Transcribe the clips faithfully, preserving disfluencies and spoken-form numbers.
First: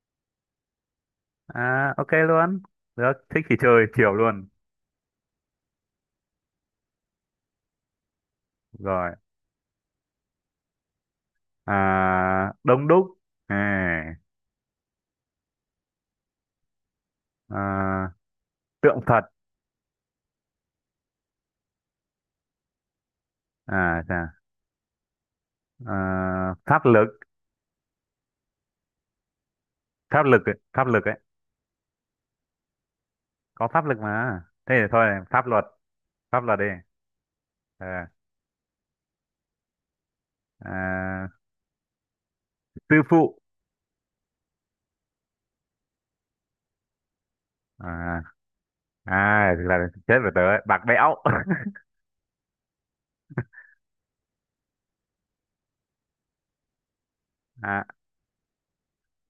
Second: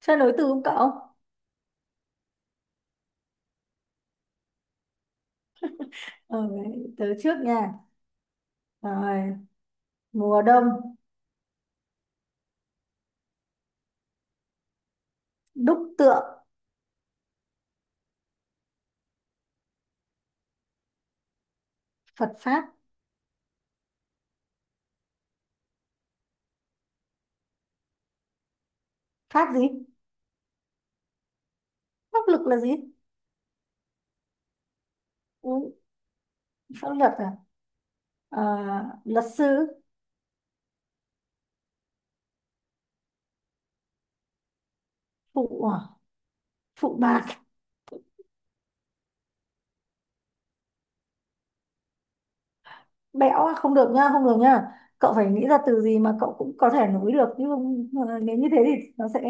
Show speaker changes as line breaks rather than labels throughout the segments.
Chơi nối từ không cậu?
À, ok luôn. Được, thích thì chơi chiều luôn.
Ờ, tớ trước nha.
Rồi.
Rồi, mùa đông,
À, đông đúc. À,
đúc tượng,
à, tượng Phật.
Phật Pháp.
À, chà. À, pháp lực.
Pháp gì?
Pháp lực ấy. Pháp lực ấy.
Pháp lực là gì?
Có pháp lực mà. Thế thì thôi, pháp
Ừ,
luật. Pháp luật đi.
pháp luật à?
Ờ,
Ờ, luật sư,
à, sư phụ.
phụ, à? Phụ bạc,
À, à, thực là chết rồi tớ ấy. Bạc bẽo.
bẽo à? Không được nha, không được nha. Cậu phải nghĩ ra từ gì mà cậu cũng có thể nối được. Nhưng
À,
không, nếu như thế thì nó sẽ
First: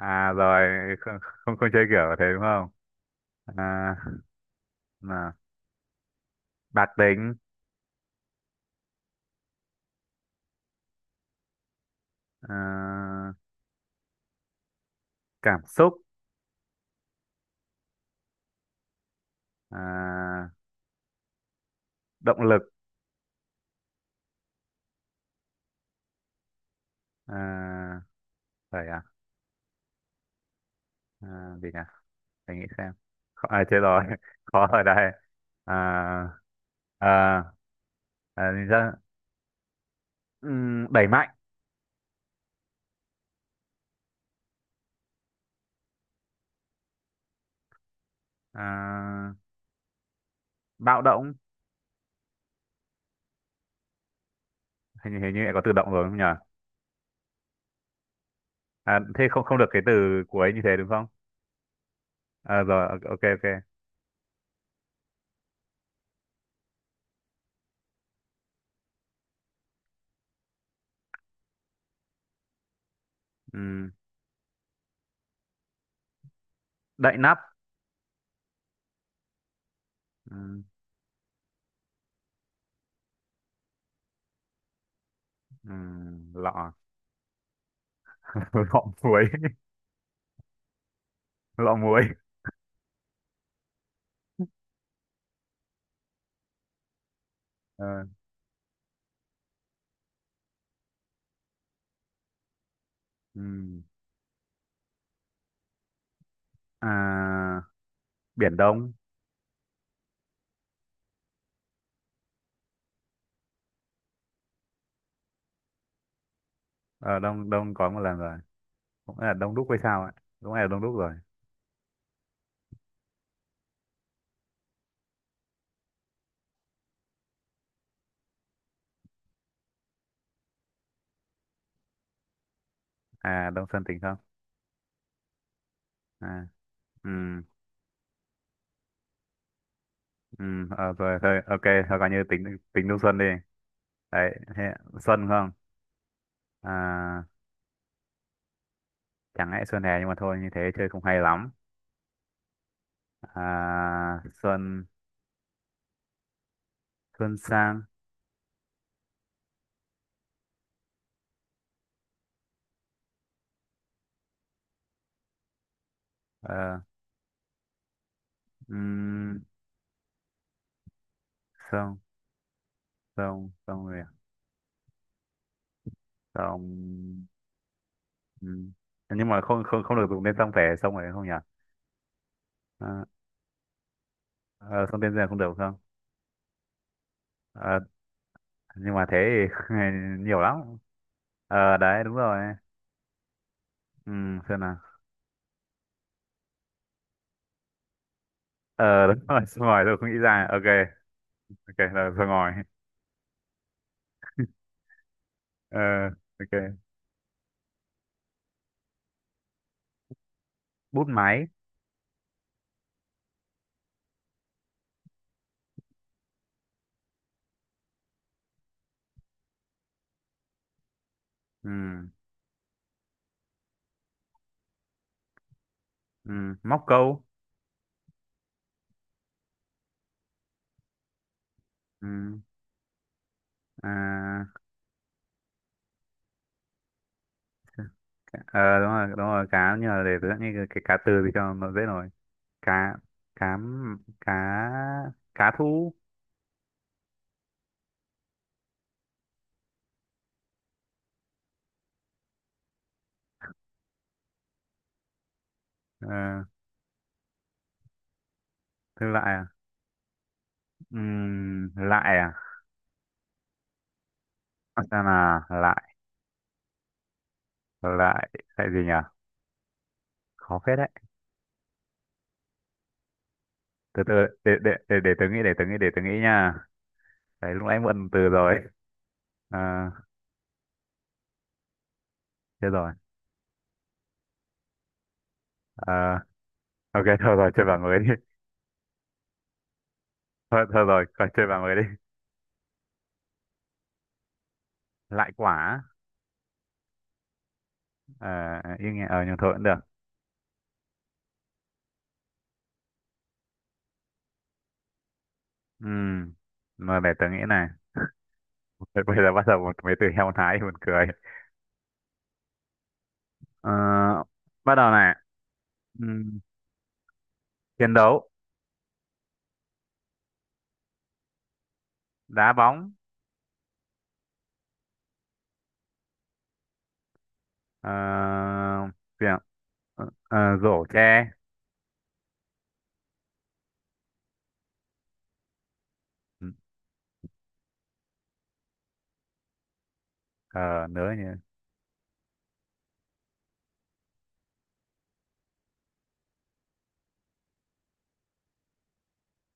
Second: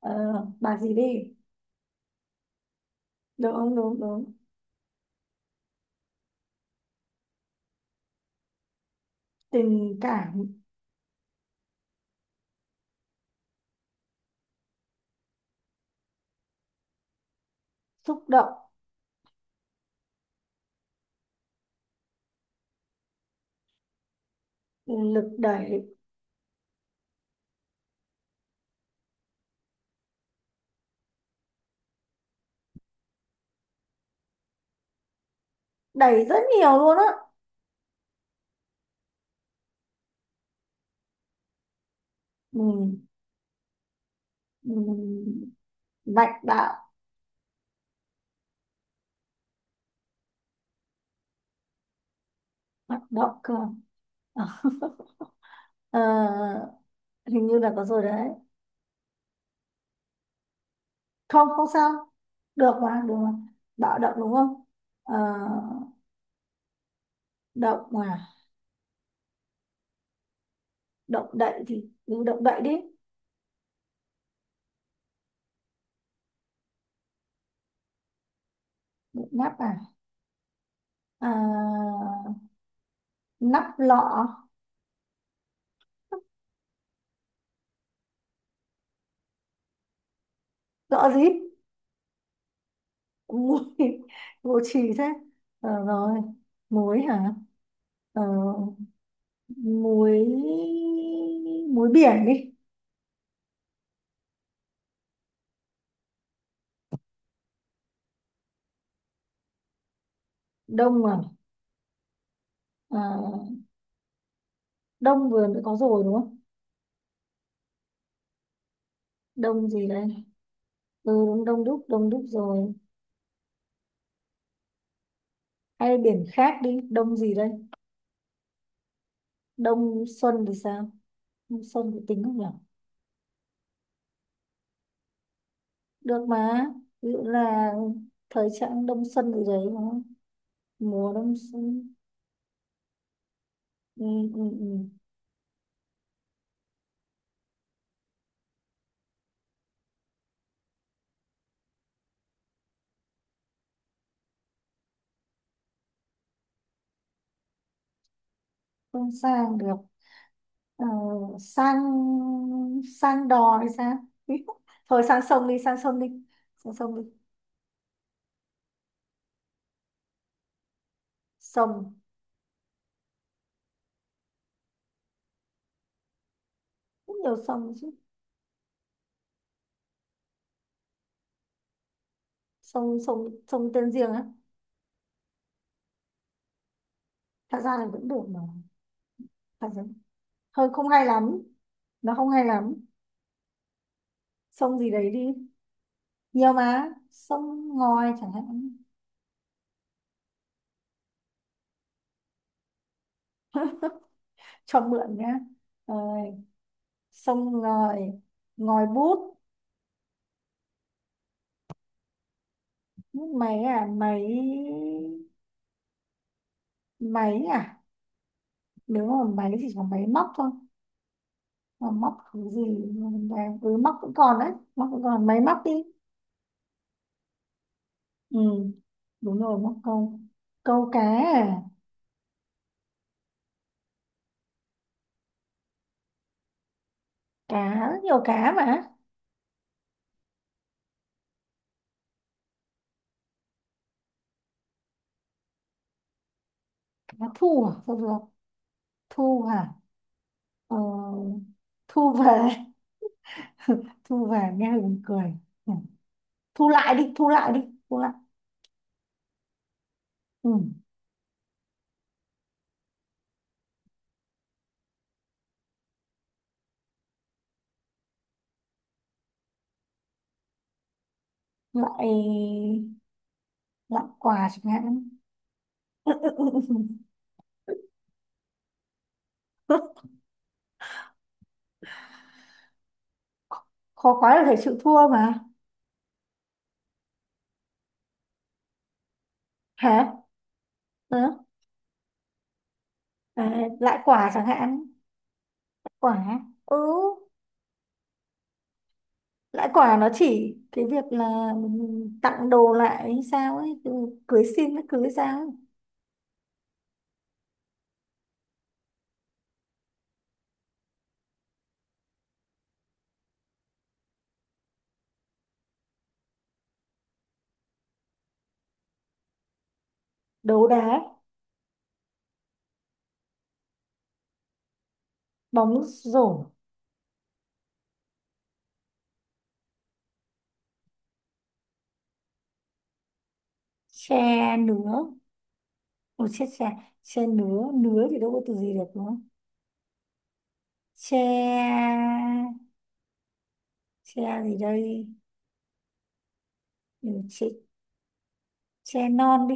ờ, bạc gì
rồi, không,
đi.
không, không chơi kiểu thế đúng không?
Đúng, đúng,
À,
đúng. Đúng.
mà, bạc tính.
Tình cảm,
À, cảm xúc.
xúc động,
À, động lực.
lực đẩy,
À, phải à, à gì nhỉ, phải nghĩ xem. Khó, à, thế rồi khó ở đây.
đẩy rất
à,
nhiều luôn á.
à, à, thì ra, ừm, đẩy mạnh.
Ừ, ừ, mạnh bạo,
À, bạo động.
hoạt động cơ à,
Hình, hình như lại có từ động rồi đúng không nhỉ?
ờ, hình như là có rồi đấy.
À, thế không không được cái từ cuối như thế đúng không?
Không, không sao.
À,
Được
rồi, ok
mà, được
ok
mà.
ok.
Bạo động đúng không? Ờ, động à, động đậy thì cứ động đậy đi.
Ừm, đậy nắp.
Động nắp à,
Ừm,
à nắp lọ.
ừm, lọ. Lọ muối.
Lọ gì?
Lọ muối.
Mùi vô trì thế. Ờ, rồi muối hả?
Ờ,
Ờ, muối, muối biển đi.
ừm. À, biển đông.
Đông à? Ờ, đông vừa mới có rồi đúng không?
Ờ, đông đông có một lần rồi, cũng là Đông Đúc
Đông
hay
gì
sao
đây?
ạ? Đúng là Đông Đúc
Ừ,
rồi.
đúng, đông đúc, đông đúc rồi. Hay biển khác đi, đông gì đây? Đông xuân thì sao? Đông xuân thì tính không nhỉ?
À, Đông Xuân tính không?
Được
À,
mà. Ví dụ
ừ,
là thời trạng đông xuân gì đấy đúng không?
ừ, ờ,
Mùa
rồi
đông
thôi ok.
xuân.
Thôi coi như tính tính Đông Xuân đi.
Ừ,
Đấy
ừ,
thế,
ừ.
Xuân không. À, chẳng lẽ Xuân hè, nhưng mà thôi như thế chơi cũng hay lắm. À, Xuân, Xuân sang.
Không sang được. Ờ, sang, sang đò hay sao? Thôi sang sông đi, sang sông đi, sang
Ờ,
sông đi.
um, sông.
Sông,
Sông sông rồi à?
rất
Sông.
nhiều sông chứ.
Ừm. Nhưng mà không không không được dùng tên sông phải, sông phải không nhỉ?
Sông,
À,
sông, sông tên riêng á.
ờ, sông tên giang không được không?
Thật ra
Ờ,
là vẫn được mà.
nhưng mà thế thì
Thật ra
nhiều
hơi
lắm.
không hay lắm.
Ờ đấy,
Nó
đúng
không hay
rồi.
lắm.
Ừ, xem nào.
Sông gì đấy đi, nhiều mà, sông ngòi chẳng hạn.
Ờ, đúng rồi, sơ ngòi tôi không nghĩ ra, ok. Ok là sơ ngòi.
Cho mượn nhá.
Ờ,
Rồi,
ok.
sông ngòi, ngòi bút.
Bút máy.
Bút máy à? Máy, máy à, nếu mà máy thì chỉ có máy móc thôi.
Ừ,
Mà móc cái gì? mà- ừ, móc cũng còn đấy, móc cũng còn, máy móc đi.
ừ, móc câu.
Ừ, đúng rồi, móc câu. Câu cá à?
Ừ, à,
Cá, nhiều cá
ờ
mà.
đúng rồi, đúng rồi, cá, nhưng mà để tôi nghĩ cái, cái cá từ thì cho nó dễ rồi. Cá, cá m- cá, cá thu.
Cá thu à, thôi được. Thu à, ờ, thu về. Thu về nghe buồn cười. Ừ.
Ờ,
Thu lại đi, thu lại đi, thu lại.
thư lại à?
Ừ.
Ừ, lại à? Xem là lại. Lại. Lại gì nhỉ? Khó phết đấy.
Lại,
Từ
lại
từ,
quà
để để
chẳng
để
hạn.
để tớ nghĩ, để tớ nghĩ, để tớ nghĩ nha. Đấy, lúc nãy mượn từ rồi. À, chết rồi.
Khó quá là phải chịu thua mà.
À, ok thôi rồi, chơi bảng mới đi.
Hả?
Thôi thôi rồi,
Ừ.
coi chơi bảng mới đi.
À, lại quả chẳng hạn.
Lại quả.
Quả. Ừ.
À, yên nghe, ờ nhưng thôi cũng
Lại
được.
quả nó chỉ cái việc là mình tặng đồ lại hay sao ấy, ừ, cưới xin nó cưới sao ấy.
Ừm, mà để tớ nghĩ này. Thôi, bây giờ bắt đầu một mấy từ heo thái thì buồn cười. Ờ, bắt đầu này. Ừm, chiến đấu.
Đấu đá,
Đá bóng.
bóng rổ,
Ờ, gì ạ? Ờ, ờ, rổ tre.
tre nứa. Ồ chết, tre, tre nứa, nứa thì đâu có từ gì được đúng không?
Uh, nữa nhỉ.
Tre, tre gì đây? Ừ, tre. Tre non đi.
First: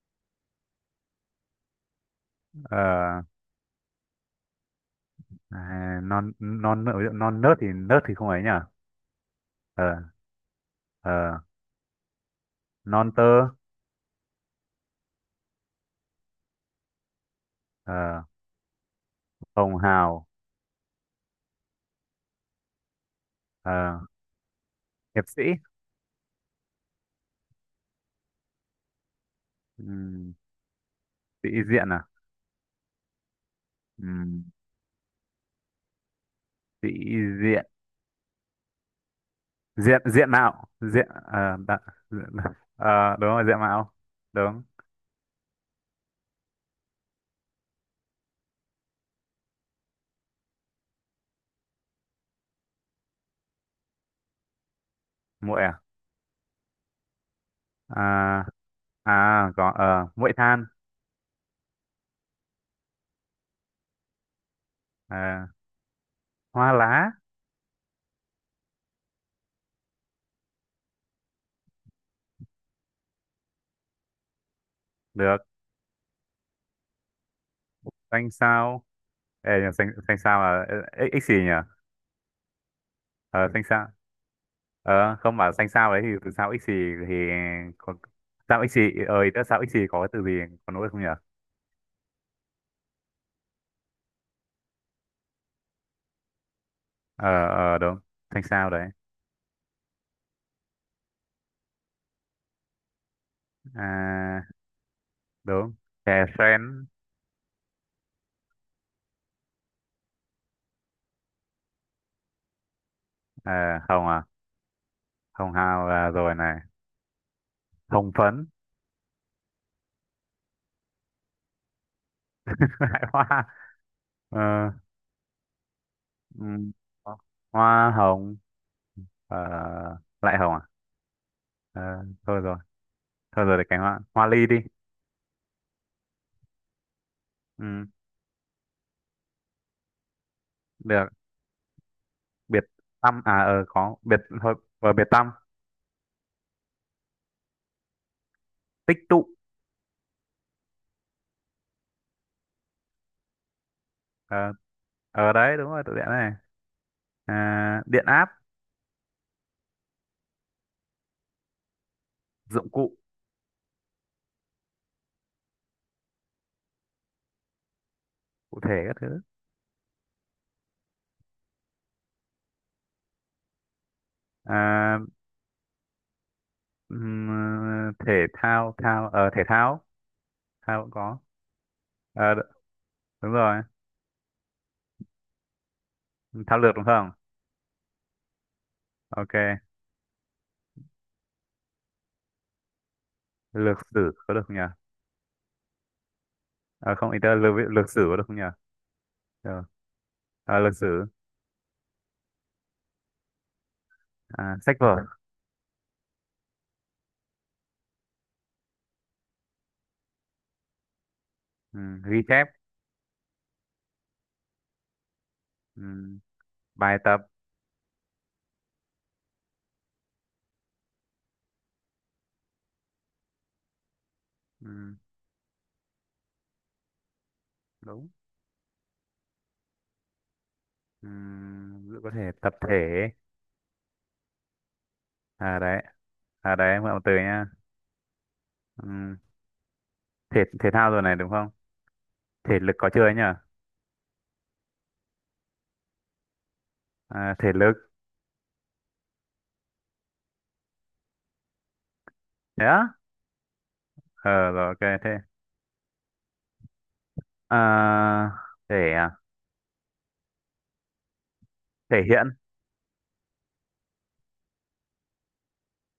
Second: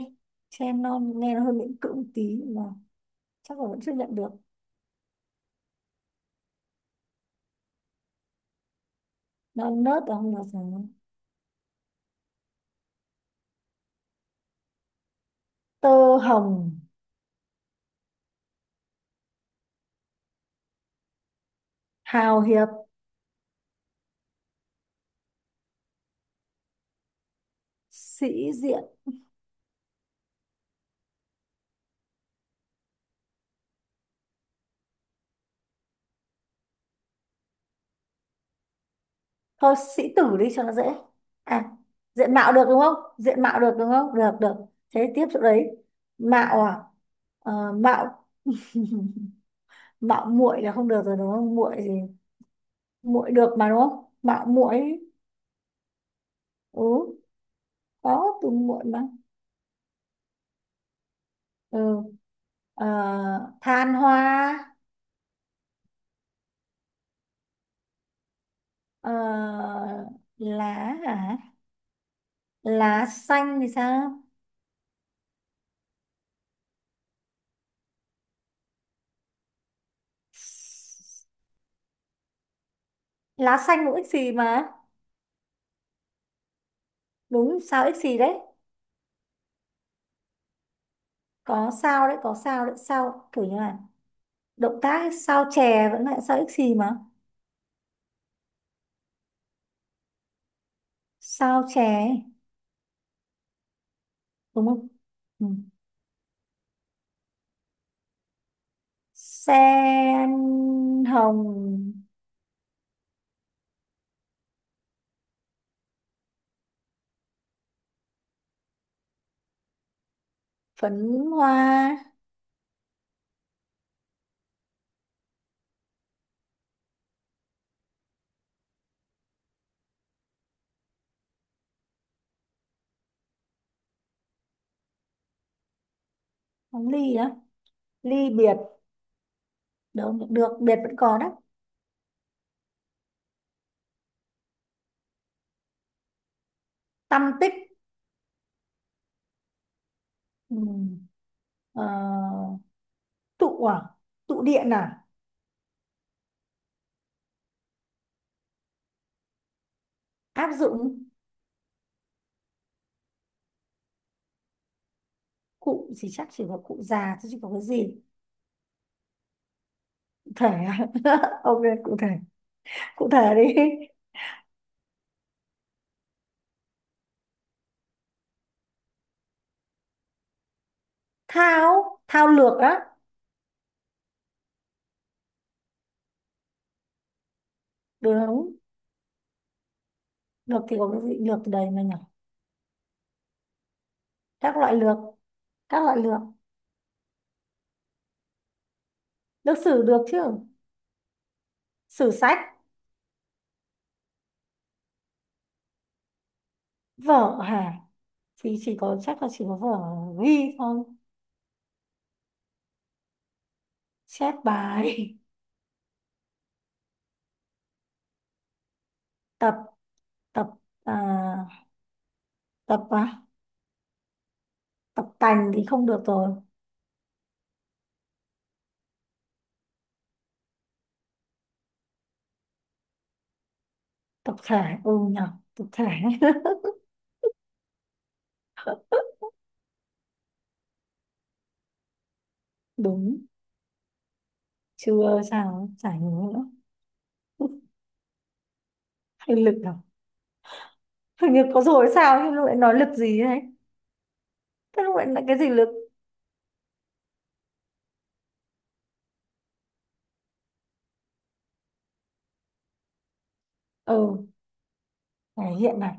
Tre non nghe nó hơi miễn cưỡng một tí nhưng mà
Ờ,
chắc là vẫn chấp nhận được.
à, non, non nớt non nớt thì nớt thì không ấy nhỉ?
Non
ờ
nớt là không được rồi.
ờ non tơ.
Tơ hồng,
Ờ, hồng hào.
hào hiệp,
Ờ, hiệp sĩ.
sĩ diện.
Ừm, sĩ diện à? Ừm, sĩ diện,
Thôi
diện,
sĩ
diện
tử đi cho
mạo
nó dễ.
diện, ờ
À,
đã- diện,
diện mạo được đúng không?
ờ, đúng
Diện
rồi, diện
mạo được đúng
mạo.
không? Được, được.
Đúng.
Thế tiếp chỗ đấy. Mạo à? Ờ, mạo, mạo muội là không được rồi đúng không? Muội gì? Muội được mà đúng không? Mạo muội.
Muội à?
Ừ, có
À,
từ muội mà.
à có, ờ muội than.
Ừ. Ờ, than hoa.
Ờ, hoa lá.
Ờ, lá à, lá xanh thì sao?
Được, xanh sao. Ê, nhờ, xanh xanh sao là x, x xì nhỉ. Ờ,
Lá
xanh
xanh
sao.
cũng ích xì mà.
Ờ, không, bảo xanh sao ấy thì từ sao x xì thì
Đúng, sao
có
ích xì đấy.
sao ích xì. Ơi, đã sao ích xì có cái từ gì, có nỗi không nhỉ?
Có sao đấy, có sao đấy, sao kiểu như là động tác sao chè vẫn lại sao ích xì mà.
Ờ ờ đúng, thanh sao đấy.
Sao chè ấy,
À,
đúng không? Ừ.
đúng. Chè sen.
Sen hồng
Ờ, hồng à? Hồng hào là rồi này. Hồng phấn.
phấn hoa.
Lại hoa. Ờ, ừm, hoa hồng. Ờ, lại hồng à? Ờ, thôi rồi, thôi rồi, để cái hoa hoa ly đi.
Bóng ly á,
Ừ,
ly biệt. Đâu được, được, biệt vẫn
được,
có đấy.
biệt tâm à? Ờ, có biệt thôi, và biệt tâm.
Tâm tích.
Tích tụ.
Ừ. Ờ, tụ à, tụ
ờ
điện à.
ờ đấy đúng rồi, tụ điện này. À, điện áp.
Áp dụng,
Dụng cụ.
cụ gì, chắc chỉ có cụ già chứ chỉ có cái gì.
Cụ thể các thứ.
Thể à? Ok, cụ thể, cụ thể đi.
À, ừm, ờ, thể thao, thao, ờ thể thao, thao cũng có.
Thao, thao
Ờ, đ-
lược á.
đúng rồi, thao lược đúng không?
Đúng.
Ok.
Lược thì có cái gì lược từ đấy mà nhỉ?
Lược sử có được không
Các
nhỉ?
loại lược, các loại lược,
Ờ, không, ý tớ lược, lược sử có được không nhỉ?
lược
Được.
sử được chứ.
Ờ, lược sử.
Sử sách,
À, sách vở.
vở hả? Thì chỉ có, chắc là chỉ có vở ghi thôi.
Ừm, ghi chép.
Chép bài.
Ừm, bài tập.
Tập, tập, à, tập à?
Ừm,
Tập tành thì không được rồi.
đúng. Ừm, giữ- có thể tập thể.
Tập thể, ừ nhỉ,
À
tập
đấy,
thể.
à đấy em gọi một từ nha. Ừm, thể thể thao rồi này đúng không, thể lực có chưa ấy
Đúng.
nhỉ?
Chưa sao chả nhớ nữa.
À, thể lực.
Hay lực à? Hình như có rồi sao nhưng lại
Thế
nói
á?
lực gì đấy.
Ờ rồi,
Thế
ok.
gọi
Thế.
là cái gì lực?
À, thể à? Thể hiện.
Ừ, này hiện, này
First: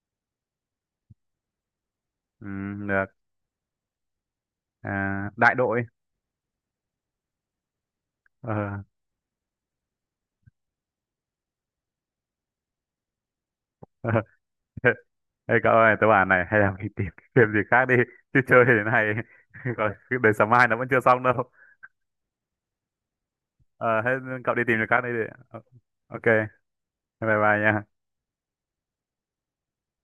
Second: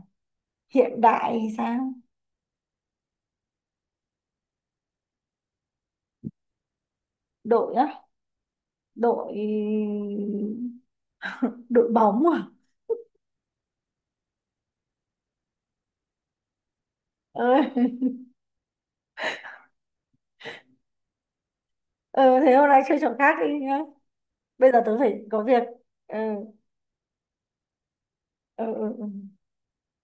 hiện đại hay sao.
Ừ, được. À, đại đội.
Đội á,
Ờ.
đội. Đội bóng à.
Ê cậu ơi, tớ bảo này, hay là mình tìm cái game gì khác đi,
Ừ.
chứ chơi thế này còn cái đời sáng mai nó vẫn chưa xong đâu.
Ừ, thế hôm nay chơi trò khác đi nhá.
Ờ thế, cậu đi
Bây
tìm
giờ
việc
tớ
khác đi.
phải có
Ờ,
việc. Ừ,
ok, bye bye nha.
ừ, ừ, ừ.